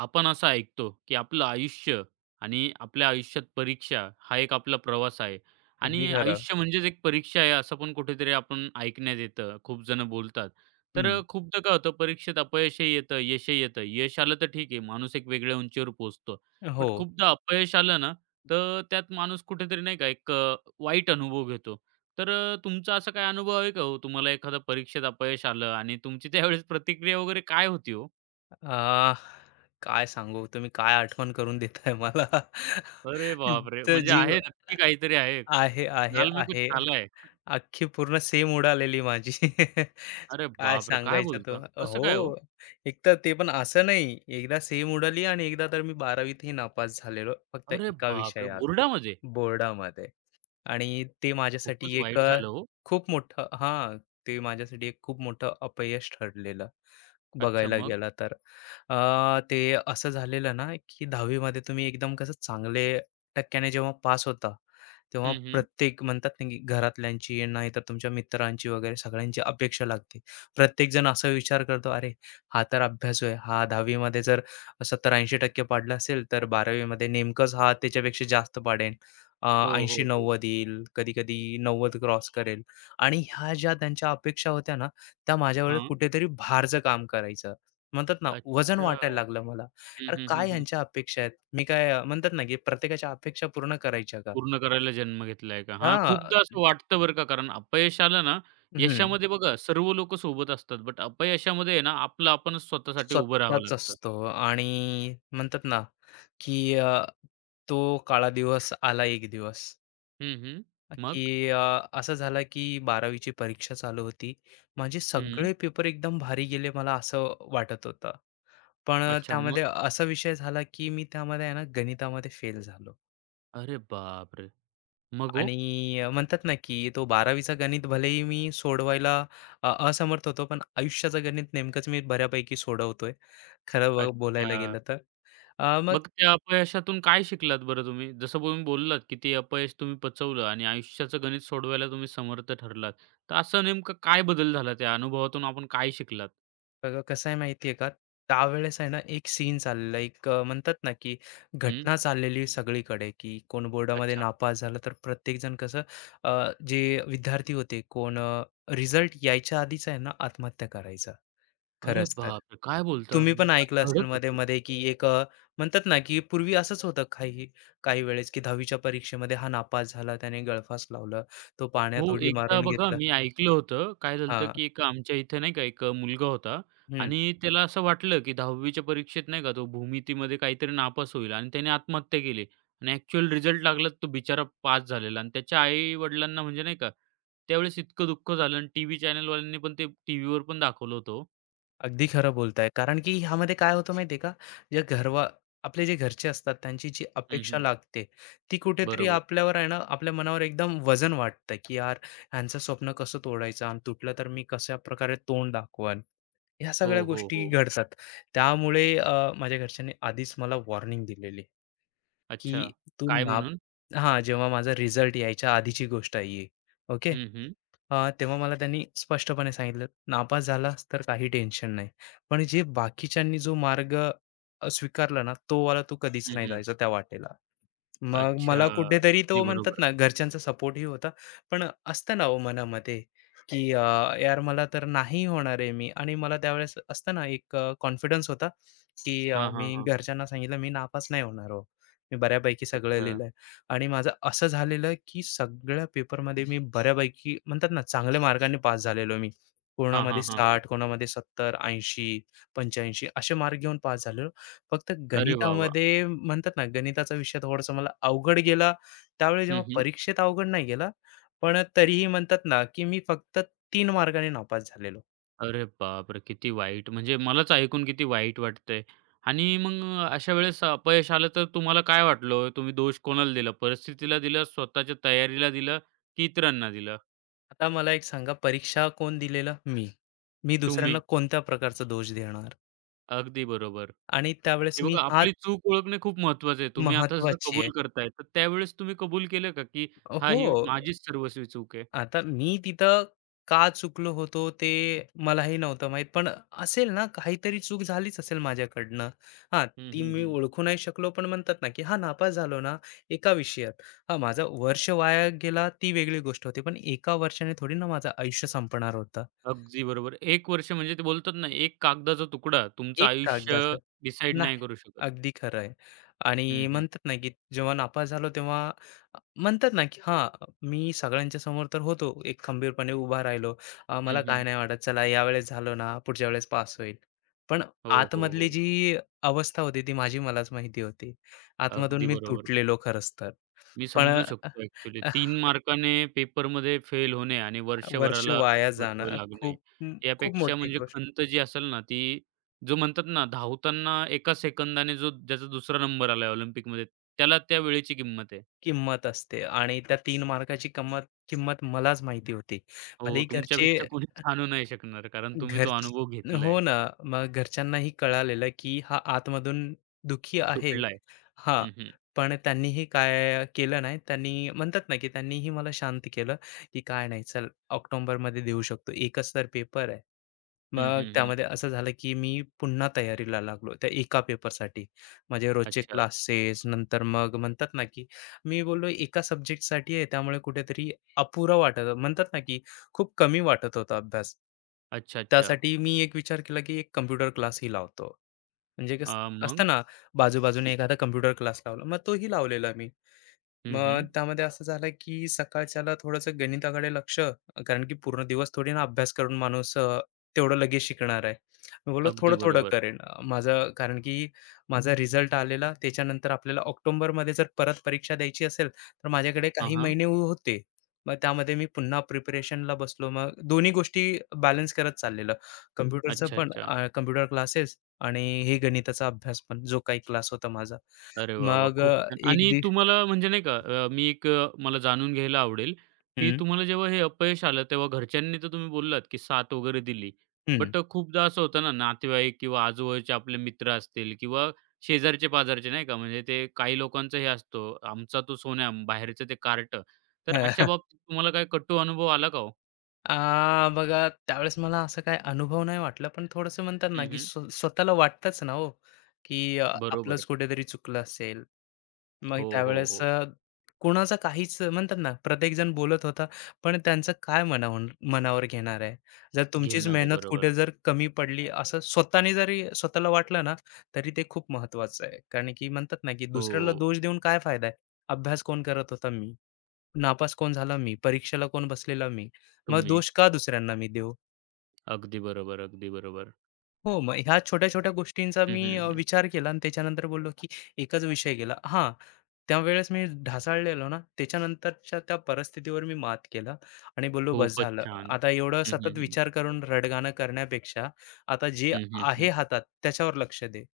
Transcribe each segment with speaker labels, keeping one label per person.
Speaker 1: आपण असं ऐकतो, की आपलं आयुष्य आणि आपल्या आयुष्यात परीक्षा हा एक आपला प्रवास आहे
Speaker 2: अगदी
Speaker 1: आणि
Speaker 2: खरं.
Speaker 1: आयुष्य म्हणजेच एक परीक्षा आहे असं पण कुठेतरी आपण ऐकण्यात येतं. खूप जण बोलतात. तर
Speaker 2: हं.
Speaker 1: खूपदा काय होतं परीक्षेत अपयशही येतं, यशही येतं. यश आलं तर ठीक आहे, माणूस एक वेगळ्या उंचीवर पोहोचतो.
Speaker 2: हो.
Speaker 1: बट खूपदा अपयश आलं ना, तर त्यात माणूस कुठेतरी नाही का एक वाईट अनुभव घेतो. तर तुमचा असा काय अनुभव आहे का हो? तुम्हाला एखादा परीक्षेत अपयश आलं आणि तुमची त्यावेळेस प्रतिक्रिया वगैरे काय होती हो?
Speaker 2: अ, काय सांगू तुम्ही काय आठवण करून देताय मला.
Speaker 1: अरे बापरे!
Speaker 2: तर
Speaker 1: म्हणजे
Speaker 2: जीव
Speaker 1: आहे नक्की काहीतरी आहे.
Speaker 2: आहे, आहे,
Speaker 1: "काल मैं कुछ
Speaker 2: आहे.
Speaker 1: खाला है."
Speaker 2: अख्खी पूर्ण सेम उडालेली माझी.
Speaker 1: अरे
Speaker 2: काय
Speaker 1: बापरे! काय
Speaker 2: सांगायचं तो
Speaker 1: बोलता? कसं काय हो?
Speaker 2: हो. एकतर ते पण असं नाही, एकदा सेम उडाली आणि एकदा तर मी 12वीत ही नापास झालेलो फक्त
Speaker 1: अरे
Speaker 2: एका
Speaker 1: बापरे!
Speaker 2: विषयात
Speaker 1: बोर्डामध्ये?
Speaker 2: बोर्डामध्ये. आणि ते माझ्यासाठी
Speaker 1: खूपच
Speaker 2: एक
Speaker 1: वाईट
Speaker 2: अ,
Speaker 1: झालं हो.
Speaker 2: खूप मोठं हां, ते माझ्यासाठी एक खूप मोठं अपयश ठरलेलं.
Speaker 1: अच्छा
Speaker 2: बघायला
Speaker 1: मग?
Speaker 2: गेला तर. ते असं झालेलं ना, की 10वी मध्ये तुम्ही एकदम कसं चांगले टक्क्याने जेव्हा पास होता, तेव्हा
Speaker 1: हं, हं.
Speaker 2: प्रत्येक म्हणतात ना, की घरातल्यांची नाहीतर तुमच्या मित्रांची वगैरे सगळ्यांची अपेक्षा लागते. प्रत्येकजण असा विचार करतो, "अरे, हा तर अभ्यासू आहे. हा 10वी मध्ये जर 70-80% पाडला असेल, तर 12वी मध्ये नेमकंच हा त्याच्यापेक्षा जास्त पाडेल.
Speaker 1: हो, हो, हो.
Speaker 2: 80-90 येईल, कधी-कधी 90 क्रॉस करेल." आणि ह्या ज्या त्यांच्या अपेक्षा होत्या ना, त्या माझ्यावर
Speaker 1: हां.
Speaker 2: कुठेतरी भारचं काम करायचं. म्हणतात ना, वजन
Speaker 1: अच्छा.
Speaker 2: वाटायला लागलं मला.
Speaker 1: हं,
Speaker 2: अरे,
Speaker 1: हं, हं,
Speaker 2: काय
Speaker 1: हं.
Speaker 2: ह्यांच्या अपेक्षा आहेत? मी काय म्हणतात ना, की प्रत्येकाच्या अपेक्षा पूर्ण करायच्या का?
Speaker 1: पूर्ण करायला जन्म घेतलाय का? हां,
Speaker 2: हां.
Speaker 1: खूपदा असं वाटतं बरं का, कारण अपयश आलं ना,
Speaker 2: हं.
Speaker 1: यशामध्ये बघा सर्व लोकं सोबत असतात, बट अपयशामध्ये आहे ना, आपलं आपणच स्वतःसाठी उभं राहावं
Speaker 2: स्वतःच
Speaker 1: लागतं.
Speaker 2: असतो आणि म्हणतात ना, की तो काळा दिवस आला एक दिवस,
Speaker 1: हं, हं.
Speaker 2: की
Speaker 1: मग?
Speaker 2: असं झालं की 12वी ची परीक्षा चालू होती. माझे
Speaker 1: हं.
Speaker 2: सगळे पेपर एकदम भारी गेले मला असं वाटत होतं. पण
Speaker 1: अच्छा मग?
Speaker 2: त्यामध्ये असा विषय झाला, की मी त्यामध्ये आहे ना, गणितामध्ये फेल झालो.
Speaker 1: अरे बापरे! मग हो?
Speaker 2: आणि म्हणतात ना की तो बारावीचा चा गणित भलेही मी सोडवायला असमर्थ होतो, पण आयुष्याचं गणित नेमकंच मी बऱ्यापैकी सोडवतोय. खरं बोलायला
Speaker 1: अच्छा.
Speaker 2: गेलं तर. अ, मग
Speaker 1: मग त्या अपयशातून काय शिकलात बरं तुम्ही? जसं तुम्ही बोललात, की ते अपयश तुम्ही पचवलं आणि आयुष्याचं गणित सोडवायला तुम्ही समर्थ ठरलात. तर असं नेमकं काय बदल झाला त्या अनुभवातून आपण काय शिकलात?
Speaker 2: बघा कसं आहे माहिती आहे का, त्यावेळेस आहे ना एक सीन चाललेला, एक म्हणतात ना की
Speaker 1: हं,
Speaker 2: घटना चाललेली सगळीकडे, की कोण बोर्डामध्ये
Speaker 1: अच्छा.
Speaker 2: नापास झालं, तर प्रत्येकजण कसं जे विद्यार्थी होते, कोण रिझल्ट यायच्या आधीच आहे ना आत्महत्या करायचा.
Speaker 1: अरे
Speaker 2: खरंच तर.
Speaker 1: बापरे! काय बोलता?
Speaker 2: तुम्ही पण ऐकलं
Speaker 1: असं
Speaker 2: असेल
Speaker 1: घडत होतं?
Speaker 2: मध्ये-मध्ये की एक म्हणतात ना की पूर्वी असंच होतं काही काही वेळेस की 10वी च्या परीक्षेमध्ये हा नापास झाला, त्याने गळफास लावलं, तो
Speaker 1: हो,
Speaker 2: पाण्यात उडी
Speaker 1: एकदा
Speaker 2: मारून
Speaker 1: बघा
Speaker 2: घेतला.
Speaker 1: मी ऐकलं होतं. काय झालं
Speaker 2: हां,
Speaker 1: की एक आमच्या इथे नाही का एक मुलगा होता
Speaker 2: हं.
Speaker 1: आणि त्याला असं वाटलं, की 10वी परीक्षेत नाही का तो भूमितीमध्ये काहीतरी नापास होईल आणि त्याने आत्महत्या केली आणि ॲक्चुअल रिझल्ट लागला तो बिचारा पास झालेला आणि त्याच्या आई-वडिलांना म्हणजे नाही का त्यावेळेस इतकं दुःख झालं आणि टीव्ही चॅनलवाल्यांनी पण ते टीव्हीवर पण दाखवलं होतं ओ.
Speaker 2: अगदी खरं बोलताय. कारण की ह्यामध्ये काय होतं माहिती आहे का? जे घरवा आपले जे घरचे असतात त्यांची जी
Speaker 1: हं,
Speaker 2: अपेक्षा
Speaker 1: हं.
Speaker 2: लागते, ती कुठेतरी
Speaker 1: बरोबर.
Speaker 2: आपल्यावर आहे ना, आपल्या मनावर एकदम वजन वाटतं की यार, ह्यांचं स्वप्न कसं तोडायचं आणि तुटलं तर मी कशा प्रकारे तोंड दाखवाल? ह्या सगळ्या
Speaker 1: हो, हो,
Speaker 2: गोष्टी
Speaker 1: हो.
Speaker 2: घडतात. त्यामुळे माझ्या घरच्यांनी आधीच मला वॉर्निंग दिलेली, की
Speaker 1: अच्छा.
Speaker 2: तू
Speaker 1: काय
Speaker 2: ना
Speaker 1: म्हणून?
Speaker 2: हां, जेव्हा माझा रिझल्ट यायच्या आधीची गोष्ट आहे ही. ओके.
Speaker 1: हं, हं.
Speaker 2: तेव्हा मला त्यांनी स्पष्टपणे सांगितलं, "नापास झालास तर काही टेन्शन नाही. पण जे बाकीच्यांनी जो मार्ग स्वीकारला ना, तोवाला तू कधीच
Speaker 1: हं,
Speaker 2: नाही
Speaker 1: हं.
Speaker 2: जायचा त्या वाटेला." मग
Speaker 1: अच्छा.
Speaker 2: मला कुठेतरी
Speaker 1: अगदी
Speaker 2: तो म्हणतात
Speaker 1: बरोबर.
Speaker 2: ना घरच्यांचा सपोर्टही होता. पण असतं ना हो मनामध्ये, की यार मला तर नाही होणार आहे मी आणि मला त्यावेळेस असतं ना एक कॉन्फिडन्स होता, की
Speaker 1: हां, हां,
Speaker 2: मी
Speaker 1: हां.
Speaker 2: घरच्यांना सांगितलं मी नापास नाही होणार हो. मी बऱ्यापैकी सगळं
Speaker 1: अच्छा.
Speaker 2: लिहिलंय आणि माझं असं झालेलं, की सगळ्या पेपरमध्ये मी बऱ्यापैकी म्हणतात ना चांगल्या मार्गाने पास झालेलो मी.
Speaker 1: हां,
Speaker 2: कोणामध्ये
Speaker 1: हां, हां, हां.
Speaker 2: 60, कोणामध्ये 70, 80, 85 असे मार्क घेऊन पास झालेलो. फक्त
Speaker 1: अरे वाह, वाह!
Speaker 2: गणितामध्ये म्हणतात ना, गणिताचा विषय थोडासा मला अवघड गेला. त्यावेळी जेव्हा
Speaker 1: हं, हं.
Speaker 2: परीक्षेत अवघड नाही गेला, पण तरीही म्हणतात ना, की मी फक्त 3 मार्काने नापास झालेलो.
Speaker 1: अरे बापरे! किती वाईट. म्हणजे मलाच ऐकून किती वाईट वाटतंय आणि मग अशा वेळेस अपयश आलं तर तुम्हाला काय वाटलं हो? तुम्ही दोष कोणाला दिला? परिस्थितीला दिला, स्वतःच्या तयारीला दिला की इतरांना दिला?
Speaker 2: आता मला एक सांगा, परीक्षा कोण दिलेला मी. मी दुसऱ्यांना
Speaker 1: तुम्ही.
Speaker 2: कोणत्या प्रकारचा दोष देणार?
Speaker 1: अगदी बरोबर.
Speaker 2: आणि त्यावेळेस
Speaker 1: हे
Speaker 2: मी
Speaker 1: बघा
Speaker 2: हाच
Speaker 1: आपली चूक ओळखणे खूप महत्वाचं आहे. तुम्ही आता जसं
Speaker 2: महत्त्वाची आहे.
Speaker 1: कबूल करताय, तर त्यावेळेस तुम्ही कबूल केलं का, की हां, ही
Speaker 2: हो.
Speaker 1: माझीच सर्वस्वी चूक आहे?
Speaker 2: आता मी तिथं का चुकलो होतो ते मलाही नव्हतं माहित, पण असेल ना काहीतरी चूक झालीच असेल माझ्याकडनं. हां,
Speaker 1: हं,
Speaker 2: ती
Speaker 1: हं,
Speaker 2: मी
Speaker 1: हं.
Speaker 2: ओळखू नाही शकलो, पण म्हणतात ना की हा नापास झालो ना एका विषयात. हा माझा वर्ष वाया गेला ती वेगळी गोष्ट होती, पण एका वर्षाने थोडी ना माझं आयुष्य संपणार होतं.
Speaker 1: अगदी बरोबर. 1 वर्ष म्हणजे ते बोलतात ना, एक कागदाचा तुकडा तुमचं
Speaker 2: एक
Speaker 1: आयुष्य
Speaker 2: कागदाचं
Speaker 1: डिसाईड नाही करू शकत.
Speaker 2: अगदी खरं आहे. आणि
Speaker 1: हं, हं.
Speaker 2: म्हणतात ना, की जेव्हा नापास झालो तेव्हा म्हणतात ना, की हां, मी सगळ्यांच्या समोर तर होतो, एक खंबीरपणे उभा राहिलो. मला
Speaker 1: हं,
Speaker 2: काय
Speaker 1: हं.
Speaker 2: नाही वाटत, चला यावेळेस झालो ना, पुढच्या वेळेस पास होईल. पण
Speaker 1: हो, हो,
Speaker 2: आतमधली
Speaker 1: हो.
Speaker 2: जी अवस्था होती, ती माझी मलाच माहिती होती. आतमधून
Speaker 1: अगदी
Speaker 2: मी
Speaker 1: बरोबर.
Speaker 2: तुटलेलो खरंच तर.
Speaker 1: मी
Speaker 2: पण
Speaker 1: समजू शकतो ॲक्चुअली.
Speaker 2: अ,
Speaker 1: 3 मार्काने पेपरमध्ये फेल होणे आणि
Speaker 2: वर्ष
Speaker 1: वर्षभराला
Speaker 2: वाया
Speaker 1: बसावे
Speaker 2: जाणं
Speaker 1: लागणे.
Speaker 2: खूप खूप
Speaker 1: यापेक्षा
Speaker 2: मोठी
Speaker 1: म्हणजे
Speaker 2: गोष्ट.
Speaker 1: खंत जी असेल ना, ती जो म्हणतात ना, धावताना 1 सेकंदाने जो ज्याचा 2रा नंबर आलाय ऑलिम्पिकमध्ये, त्याला त्या वेळेची किंमत आहे.
Speaker 2: किंमत असते आणि त्या 3 मार्काची किंमत किंमत मलाच माहिती होती.
Speaker 1: हो,
Speaker 2: भलेही घरचे
Speaker 1: तुमच्यापेक्षा कोणीच आणू नाही शकणार, कारण तुम्ही तो
Speaker 2: घरच
Speaker 1: अनुभव
Speaker 2: हो
Speaker 1: घेतलाय,
Speaker 2: ना. मग घरच्यांनाही कळालेलं, की हा आतमधून दुःखी आहे.
Speaker 1: तुटलाय.
Speaker 2: हां.
Speaker 1: हं, हं.
Speaker 2: पण त्यांनीही काय केलं नाही. त्यांनी म्हणतात ना, की त्यांनीही मला शांत केलं, की "काय नाही, चल ऑक्टोबरमध्ये देऊ शकतो. एकच तर पेपर आहे."
Speaker 1: हं,
Speaker 2: मग
Speaker 1: हं, हं.
Speaker 2: त्यामध्ये असं झालं, की मी पुन्हा तयारीला लागलो त्या एका पेपरसाठी. माझे रोजचे
Speaker 1: अच्छा.
Speaker 2: क्लासेस नंतर मग म्हणतात ना, की मी बोललो एका सब्जेक्टसाठी आहे त्यामुळे कुठेतरी अपुरा वाटत म्हणतात ना, की खूप कमी वाटत होता अभ्यास.
Speaker 1: अच्छा, अच्छा.
Speaker 2: त्यासाठी मी एक विचार केला, की एक कॉम्प्युटर क्लासही लावतो. म्हणजे कसं असतं
Speaker 1: मग?
Speaker 2: ना बाजूबाजूने एखादा कम्प्युटर क्लास लावला. मग तोही लावलेला मी.
Speaker 1: हं, हं.
Speaker 2: मग त्यामध्ये असं झालं की सकाळच्याला थोडंसं गणिताकडे लक्ष, कारण की पूर्ण दिवस थोडी ना अभ्यास करून माणूस तेवढं लगेच शिकणार आहे. मी बोललो
Speaker 1: अगदी
Speaker 2: थोडं थोडं
Speaker 1: बरोबर.
Speaker 2: करेन. माझं कारण की माझा रिझल्ट आलेला त्याच्यानंतर आपल्याला ऑक्टोबरमध्ये जर परत परीक्षा द्यायची असेल तर माझ्याकडे
Speaker 1: हां,
Speaker 2: काही
Speaker 1: हां.
Speaker 2: महिने होते. मग त्यामध्ये मी पुन्हा प्रिपरेशनला बसलो. मग दोन्ही गोष्टी बॅलन्स करत चाललेलं. कम्प्युटरचं
Speaker 1: अच्छा,
Speaker 2: पण
Speaker 1: अच्छा.
Speaker 2: कम्प्युटर क्लासेस आणि हे गणिताचा अभ्यास पण जो काही क्लास होता माझा.
Speaker 1: अरे वाह, वाह!
Speaker 2: मग
Speaker 1: खूप
Speaker 2: अ,
Speaker 1: छान.
Speaker 2: एक
Speaker 1: आणि
Speaker 2: दिव
Speaker 1: तुम्हाला म्हणजे नाही का मी एक मला जाणून घ्यायला आवडेल, की तुम्हाला जेव्हा हे अपयश आलं तेव्हा घरच्यांनी तर तुम्ही बोललात, की साथ वगैरे दिली. बट खूपदा असं होतं ना, नातेवाईक किंवा आजूबाजूचे आपले मित्र असतील किंवा शेजारचे-पाजारचे नाही का, म्हणजे ते काही लोकांचं हे असतो, आमचा तो सोन्याहून बाहेरचं ते कार्टं. तर अशा बाबतीत तुम्हाला काही कटू अनुभव आला का हो?
Speaker 2: बघा त्यावेळेस मला असं काही अनुभव नाही वाटला, पण थोडंसं म्हणतात ना,
Speaker 1: हं,
Speaker 2: की
Speaker 1: हं.
Speaker 2: स्वतःला वाटतंच ना हो, की आपलंच
Speaker 1: बरोबर.
Speaker 2: कुठेतरी चुकलं असेल. मग
Speaker 1: हो, हो,
Speaker 2: त्यावेळेस
Speaker 1: हो.
Speaker 2: कोणाचा काहीच म्हणतात ना, प्रत्येकजण बोलत होता, पण त्यांचं काय मनावर मनावर घेणार आहे. जर तुमचीच
Speaker 1: घेणारे.
Speaker 2: मेहनत कुठे
Speaker 1: बरोबर.
Speaker 2: जर कमी पडली, असं स्वतःने जरी स्वतःला वाटलं ना, तरी ते खूप महत्त्वाचं आहे. कारण की म्हणतात ना, की दुसऱ्याला
Speaker 1: हो,
Speaker 2: दोष देऊन काय फायदा आहे? अभ्यास कोण करत होता? मी. नापास कोण झाला? मी. परीक्षेला कोण बसलेला? मी. मग
Speaker 1: तुम्ही.
Speaker 2: दोष का दुसऱ्यांना मी देऊ?
Speaker 1: अगदी बरोबर, अगदी बरोबर.
Speaker 2: हो, मग ह्या छोट्या-छोट्या गोष्टींचा
Speaker 1: हं,
Speaker 2: मी
Speaker 1: हं, हं.
Speaker 2: विचार केला आणि त्याच्यानंतर बोललो, की एकच विषय गेला. हां, त्यावेळेस मी ढासळलेलो ना, त्याच्यानंतरच्या त्या परिस्थितीवर मी मात केला आणि बोललो, "बस
Speaker 1: खूपच
Speaker 2: झालं.
Speaker 1: छान.
Speaker 2: आता एवढं
Speaker 1: हं,
Speaker 2: सतत
Speaker 1: हं, हं.
Speaker 2: विचार करून रडगाणं करण्यापेक्षा आता जे
Speaker 1: हं, हं,
Speaker 2: आहे
Speaker 1: हं.
Speaker 2: हातात त्याच्यावर लक्ष दे."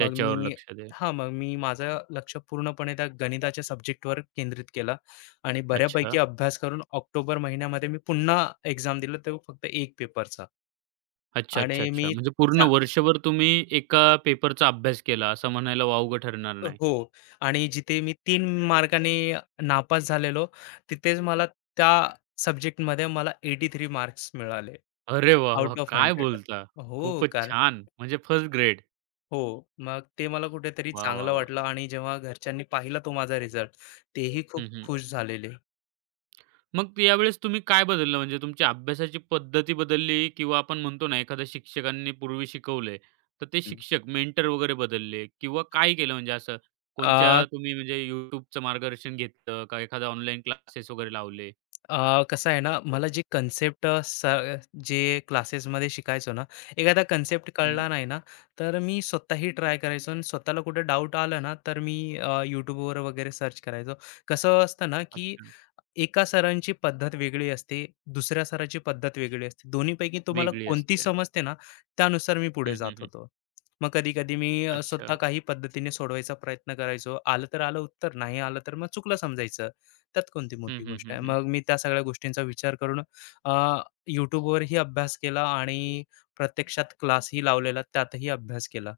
Speaker 2: मग मी
Speaker 1: लक्ष द्या.
Speaker 2: हां, मग मी माझं लक्ष पूर्णपणे त्या गणिताच्या सब्जेक्टवर केंद्रित केलं आणि बऱ्यापैकी
Speaker 1: अच्छा.
Speaker 2: अभ्यास करून ऑक्टोबर महिन्यामध्ये मी पुन्हा एक्झाम दिलं, तो फक्त एक पेपरचा.
Speaker 1: अच्छा,
Speaker 2: आणि
Speaker 1: अच्छा,
Speaker 2: मी
Speaker 1: अच्छा. म्हणजे पूर्ण
Speaker 2: चा
Speaker 1: वर्षभर तुम्ही एका पेपरचा अभ्यास केला असं म्हणायला वावगं ठरणार नाही.
Speaker 2: हो, आणि जिथे मी 3 मार्काने नापास झालेलो, तिथेच मला त्या सब्जेक्टमध्ये मला 83 मार्क्स मिळाले
Speaker 1: अरे वाह, वाह!
Speaker 2: आउट ऑफ
Speaker 1: काय
Speaker 2: 100.
Speaker 1: बोलता?
Speaker 2: हो,
Speaker 1: खूपच
Speaker 2: कारण
Speaker 1: छान. म्हणजे फर्स्ट ग्रेड.
Speaker 2: हो, मग ते मला कुठेतरी
Speaker 1: वाह, वाह,
Speaker 2: चांगलं
Speaker 1: वाह!
Speaker 2: वाटलं, आणि जेव्हा घरच्यांनी पाहिला तो माझा रिझल्ट, तेही
Speaker 1: हं,
Speaker 2: खूप
Speaker 1: हं.
Speaker 2: खुश झालेले.
Speaker 1: मग यावेळेस तुम्ही काय बदललं? म्हणजे तुमची अभ्यासाची पद्धती बदलली किंवा आपण म्हणतो ना, एखाद्या शिक्षकांनी पूर्वी शिकवलंय, तर ते शिक्षक मेंटर वगैरे बदलले किंवा काय केलं म्हणजे असं?
Speaker 2: अ,
Speaker 1: कोणच्या तुम्ही म्हणजे YouTubeचं मार्गदर्शन घेतलं का एखादा ऑनलाईन क्लासेस वगैरे लावले?
Speaker 2: अ, कसं आहे ना, मला जे कन्सेप्ट अ, स जे क्लासेसमध्ये शिकायचो ना, एखादा कन्सेप्ट कळला
Speaker 1: हं.
Speaker 2: नाही ना, तर मी स्वतःही ट्राय करायचो आणि स्वतःला कुठे डाऊट आला ना, तर मी YouTubeवर वगैरे सर्च करायचो. कसं असतं ना, की
Speaker 1: अच्छा.
Speaker 2: एका सरांची पद्धत वेगळी असते, दुसऱ्या सराची पद्धत वेगळी असते. दोन्हीपैकी तुम्हाला
Speaker 1: वेगळी
Speaker 2: कोणती
Speaker 1: असते.
Speaker 2: समजते ना, त्यानुसार मी पुढे
Speaker 1: हं, हं,
Speaker 2: जात
Speaker 1: हं.
Speaker 2: होतो. मग कधी-कधी मी स्वतः
Speaker 1: अच्छा.
Speaker 2: काही पद्धतीने सोडवायचा प्रयत्न करायचो. आलं तर आलं उत्तर, नाही आलं तर मग चुकलं समजायचं. त्यात कोणती
Speaker 1: हं,
Speaker 2: मोठी
Speaker 1: हं,
Speaker 2: गोष्ट
Speaker 1: हं,
Speaker 2: आहे.
Speaker 1: हं.
Speaker 2: मग मी त्या सगळ्या गोष्टींचा विचार करून अ, YouTubeवरही अभ्यास केला आणि प्रत्यक्षात क्लासही लावलेला, त्यातही अभ्यास केला.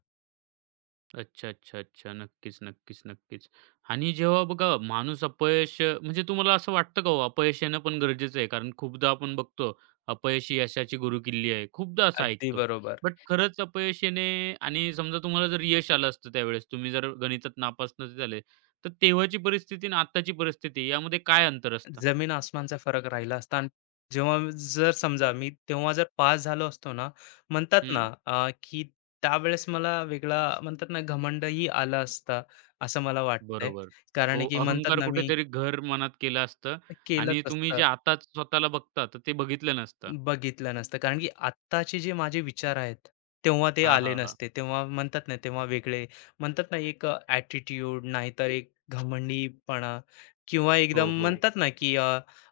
Speaker 1: अच्छा, अच्छा, अच्छा. नक्कीच, नक्कीच, नक्कीच. आणि जेव्हा बघा माणूस अपयश म्हणजे तुम्हाला असं वाटतं का हो अपयश येणं पण गरजेचं आहे? कारण खूपदा आपण बघतो अपयश ही यशाची गुरुकिल्ली आहे. खूपदा असं
Speaker 2: अगदी
Speaker 1: ऐकतो.
Speaker 2: बरोबर.
Speaker 1: बट खरंच अपयश येणे आणि समजा तुम्हाला जर यश आलं असतं त्यावेळेस, तुम्ही जर गणितात नापास नसे झाले, तर तेव्हाची परिस्थिती आणि आत्ताची परिस्थिती यामध्ये काय अंतर असतं?
Speaker 2: जमीन आसमानचा फरक राहिला असता, आणि जर समजा मी तेव्हा जर पास झालो असतो ना, म्हणतात ना
Speaker 1: हं,
Speaker 2: की त्यावेळेस मला वेगळा म्हणतात ना घमंडही आला असता, असं मला वाटतंय.
Speaker 1: बरोबर. हो,
Speaker 2: कारण की म्हणतात
Speaker 1: अहंकार
Speaker 2: ना, मी
Speaker 1: कुठेतरी घर मनात केलं असतं
Speaker 2: केलंच
Speaker 1: आणि तुम्ही जे
Speaker 2: असतं.
Speaker 1: आताच स्वतःला बघता, तर ते बघितलं नसतं.
Speaker 2: बघितलं नसतं. कारण की आत्ताचे जे माझे विचार आहेत, तेव्हा ते
Speaker 1: हां,
Speaker 2: आले
Speaker 1: हां, हां.
Speaker 2: नसते. तेव्हा म्हणतात ना, तेव्हा वेगळे म्हणतात ना, एक ॲटिट्यूड नाहीतर एक घमंडीपणा, किंवा
Speaker 1: हो,
Speaker 2: एकदम
Speaker 1: हो.
Speaker 2: म्हणतात ना, की अ,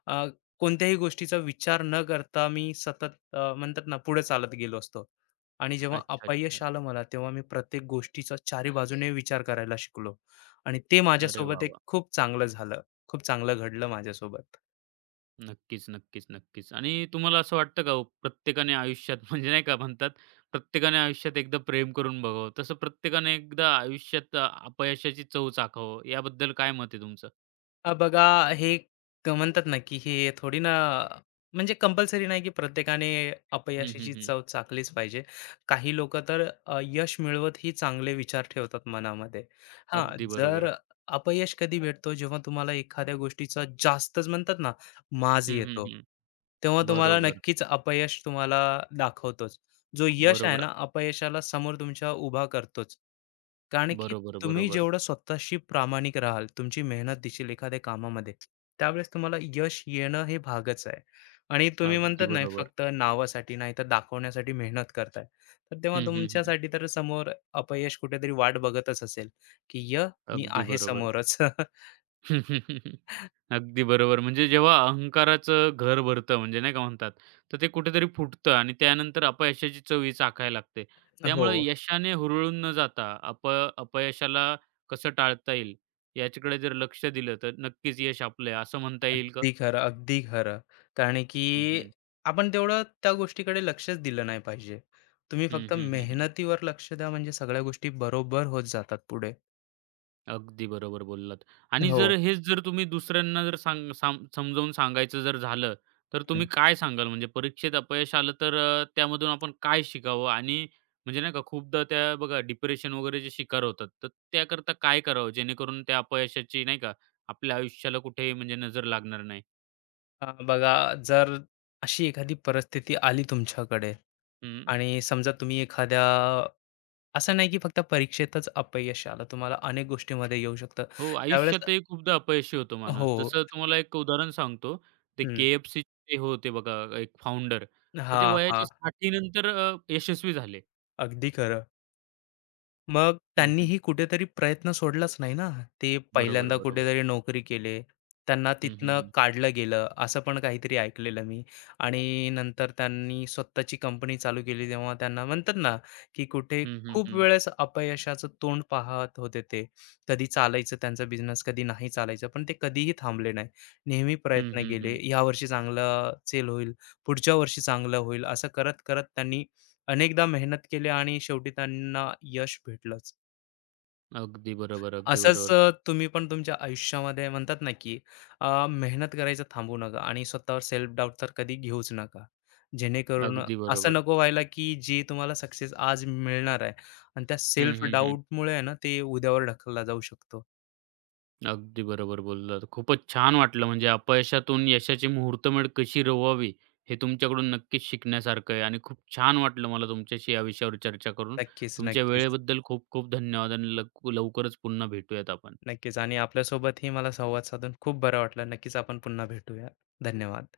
Speaker 2: अ, कोणत्याही गोष्टीचा विचार न करता मी सतत म्हणतात ना, पुढे चालत गेलो असतो. आणि जेव्हा
Speaker 1: अच्छा, अच्छा.
Speaker 2: अपयश आलं मला, तेव्हा मी प्रत्येक गोष्टीचा चारी बाजूने विचार करायला शिकलो, आणि ते
Speaker 1: अरे वाह,
Speaker 2: माझ्यासोबत एक
Speaker 1: वाह!
Speaker 2: खूप चांगलं झालं. खूप चांगलं घडलं माझ्यासोबत.
Speaker 1: नक्कीच, नक्कीच, नक्कीच. आणि तुम्हाला असं वाटतं का हो, प्रत्येकाने आयुष्यात म्हणजे नाही का म्हणतात, प्रत्येकाने आयुष्यात एकदा प्रेम करून बघावं, तसं प्रत्येकाने एकदा आयुष्यात अपयशाची चव चाखावं, याबद्दल काय मत आहे तुमचं?
Speaker 2: बघा हे क म्हणतात ना, की हे थोडी ना म्हणजे कंपल्सरी नाही, की प्रत्येकाने
Speaker 1: हं, हं,
Speaker 2: अपयशाची
Speaker 1: हं.
Speaker 2: चव चाखलीच पाहिजे. काही लोकं तर यश मिळवत ही चांगले विचार ठेवतात मनामध्ये. हां,
Speaker 1: अगदी
Speaker 2: जर
Speaker 1: बरोबर.
Speaker 2: अपयश कधी भेटतो जेव्हा तुम्हाला एखाद्या गोष्टीचा जास्तच म्हणतात ना, माज
Speaker 1: हं, हं,
Speaker 2: येतो.
Speaker 1: हं.
Speaker 2: तेव्हा तुम्हाला
Speaker 1: बरोबर,
Speaker 2: नक्कीच अपयश तुम्हाला दाखवतोच. जो यश आहे
Speaker 1: बरोबर,
Speaker 2: ना, अपयशाला समोर तुमच्या उभा करतोच. कारण की
Speaker 1: बरोबर,
Speaker 2: तुम्ही
Speaker 1: बरोबर.
Speaker 2: जेवढं स्वतःशी प्रामाणिक राहाल, तुमची मेहनत दिसेल एखाद्या कामामध्ये, त्यावेळेस तुम्हाला यश येणं हे भागच आहे. आणि तुम्ही म्हणतात
Speaker 1: अगदी
Speaker 2: नाही
Speaker 1: बरोबर.
Speaker 2: फक्त नावासाठी नाही तर दाखवण्यासाठी मेहनत करताय. तर तेव्हा
Speaker 1: हं, हं, हं.
Speaker 2: तुमच्यासाठी तर समोर अपयश कुठेतरी वाट बघतच असेल, की " मी
Speaker 1: अगदी
Speaker 2: आहे
Speaker 1: बरोबर.
Speaker 2: समोरच."
Speaker 1: अगदी बरोबर. म्हणजे जेव्हा अहंकाराचं घर भरतं म्हणजे नाही का म्हणतात, तर ते कुठेतरी फुटतं आणि त्यानंतर अपयशाची चव ही चाखायला लागते.
Speaker 2: हो,
Speaker 1: त्यामुळे यशाने हुरळून न जाता अपयशाला कसं टाळता येईल याच्याकडे जर लक्ष दिलं, तर नक्कीच यश आपलं आहे असं म्हणता येईल का?
Speaker 2: अगदी खरं, अगदी खरं. कारण की
Speaker 1: हं, हं.
Speaker 2: आपण तेवढं त्या गोष्टीकडे लक्षच दिलं नाही पाहिजे. तुम्ही
Speaker 1: हं,
Speaker 2: फक्त
Speaker 1: हं, हं,
Speaker 2: मेहनतीवर लक्ष द्या, म्हणजे सगळ्या गोष्टी बरोबर होत जातात पुढे.
Speaker 1: अगदी बरोबर बोललात आणि जर
Speaker 2: हो.
Speaker 1: हेच जर तुम्ही दुसऱ्यांना जर सांग साम समजावून सांगायचं जर झालं, तर तुम्ही काय सांगाल? म्हणजे परीक्षेत अपयश आलं तर त्यामधून आपण काय शिकावं? आणि म्हणजे नाही का खूपदा त्या बघा डिप्रेशन वगैरेचे शिकार होतात, तर त्याकरता काय करावं जेणेकरून त्या अपयशाची नाही का आपल्या आयुष्याला कुठेही म्हणजे नजर लागणार नाही?
Speaker 2: बघा जर अशी एखादी परिस्थिती आली तुमच्याकडे
Speaker 1: हं.
Speaker 2: आणि समजा तुम्ही एखाद्या असं नाही की फक्त परीक्षेतच अपयश आलं, तुम्हाला अनेक गोष्टीमध्ये येऊ शकतं
Speaker 1: हो,
Speaker 2: त्यावेळेस.
Speaker 1: आयुष्यातही खूपदा अपयशी होतो
Speaker 2: हो.
Speaker 1: माणूस. जसं तुम्हाला एक उदाहरण सांगतो, ते
Speaker 2: हम्म.
Speaker 1: KFCचे होते बघा एक फाउंडर, तर
Speaker 2: हा.
Speaker 1: ते
Speaker 2: हा.
Speaker 1: वयाच्या 60 नंतर यशस्वी झाले.
Speaker 2: अगदी खरं. मग
Speaker 1: हं, हं.
Speaker 2: त्यांनीही कुठेतरी प्रयत्न सोडलाच नाही ना. ते
Speaker 1: बरोबर,
Speaker 2: पहिल्यांदा
Speaker 1: बरोबर.
Speaker 2: कुठेतरी नोकरी केले. त्यांना
Speaker 1: हं, हं,
Speaker 2: तिथनं
Speaker 1: हं.
Speaker 2: काढलं गेलं, असं पण काहीतरी ऐकलेलं मी. आणि नंतर त्यांनी स्वतःची कंपनी चालू केली, तेव्हा त्यांना म्हणतात ना, की
Speaker 1: हं, हं,
Speaker 2: खूप
Speaker 1: हं.
Speaker 2: वेळेस अपयशाचं तोंड पाहत होते ते. कधी चालायचं त्यांचा बिझनेस, कधी नाही चालायचं. पण ते कधीही थांबले नाही. नेहमी
Speaker 1: हं,
Speaker 2: प्रयत्न
Speaker 1: हं,
Speaker 2: केले.
Speaker 1: हं.
Speaker 2: यावर्षी चांगलं सेल होईल, पुढच्या वर्षी चांगलं होईल, असं करत-करत त्यांनी अनेकदा मेहनत केली आणि शेवटी त्यांना यश भेटलंच.
Speaker 1: अगदी बरोबर, अगदी
Speaker 2: असंच
Speaker 1: बरोबर.
Speaker 2: तुम्ही पण तुमच्या आयुष्यामध्ये म्हणतात ना, की मेहनत करायचं थांबू नका आणि स्वतःवर सेल्फ डाऊट तर कधी घेऊच नका. जेणेकरून
Speaker 1: अगदी
Speaker 2: असं
Speaker 1: बरोबर.
Speaker 2: नको व्हायला, की जे तुम्हाला सक्सेस आज मिळणार आहे आणि त्या
Speaker 1: हं,
Speaker 2: सेल्फ
Speaker 1: हं, हं.
Speaker 2: डाऊटमुळे आहे ना, ते उद्यावर ढकलला जाऊ शकतो.
Speaker 1: अगदी बरोबर बोललात. खूपच छान वाटलं म्हणजे अपयशातून यशाची मुहूर्तमेढ कशी रोवावी हे तुमच्याकडून नक्कीच शिकण्यासारखं आहे आणि खूप छान वाटलं मला तुमच्याशी या विषयावर चर्चा करून.
Speaker 2: नक्कीच,
Speaker 1: तुमच्या
Speaker 2: नक्कीच,
Speaker 1: वेळेबद्दल खूप खूप धन्यवाद आणि लवकरच पुन्हा भेटूयात आपण.
Speaker 2: नक्कीच, आणि आपल्यासोबतही मला संवाद साधून खूप बरं वाटलं. नक्कीच आपण पुन्हा भेटूया. धन्यवाद.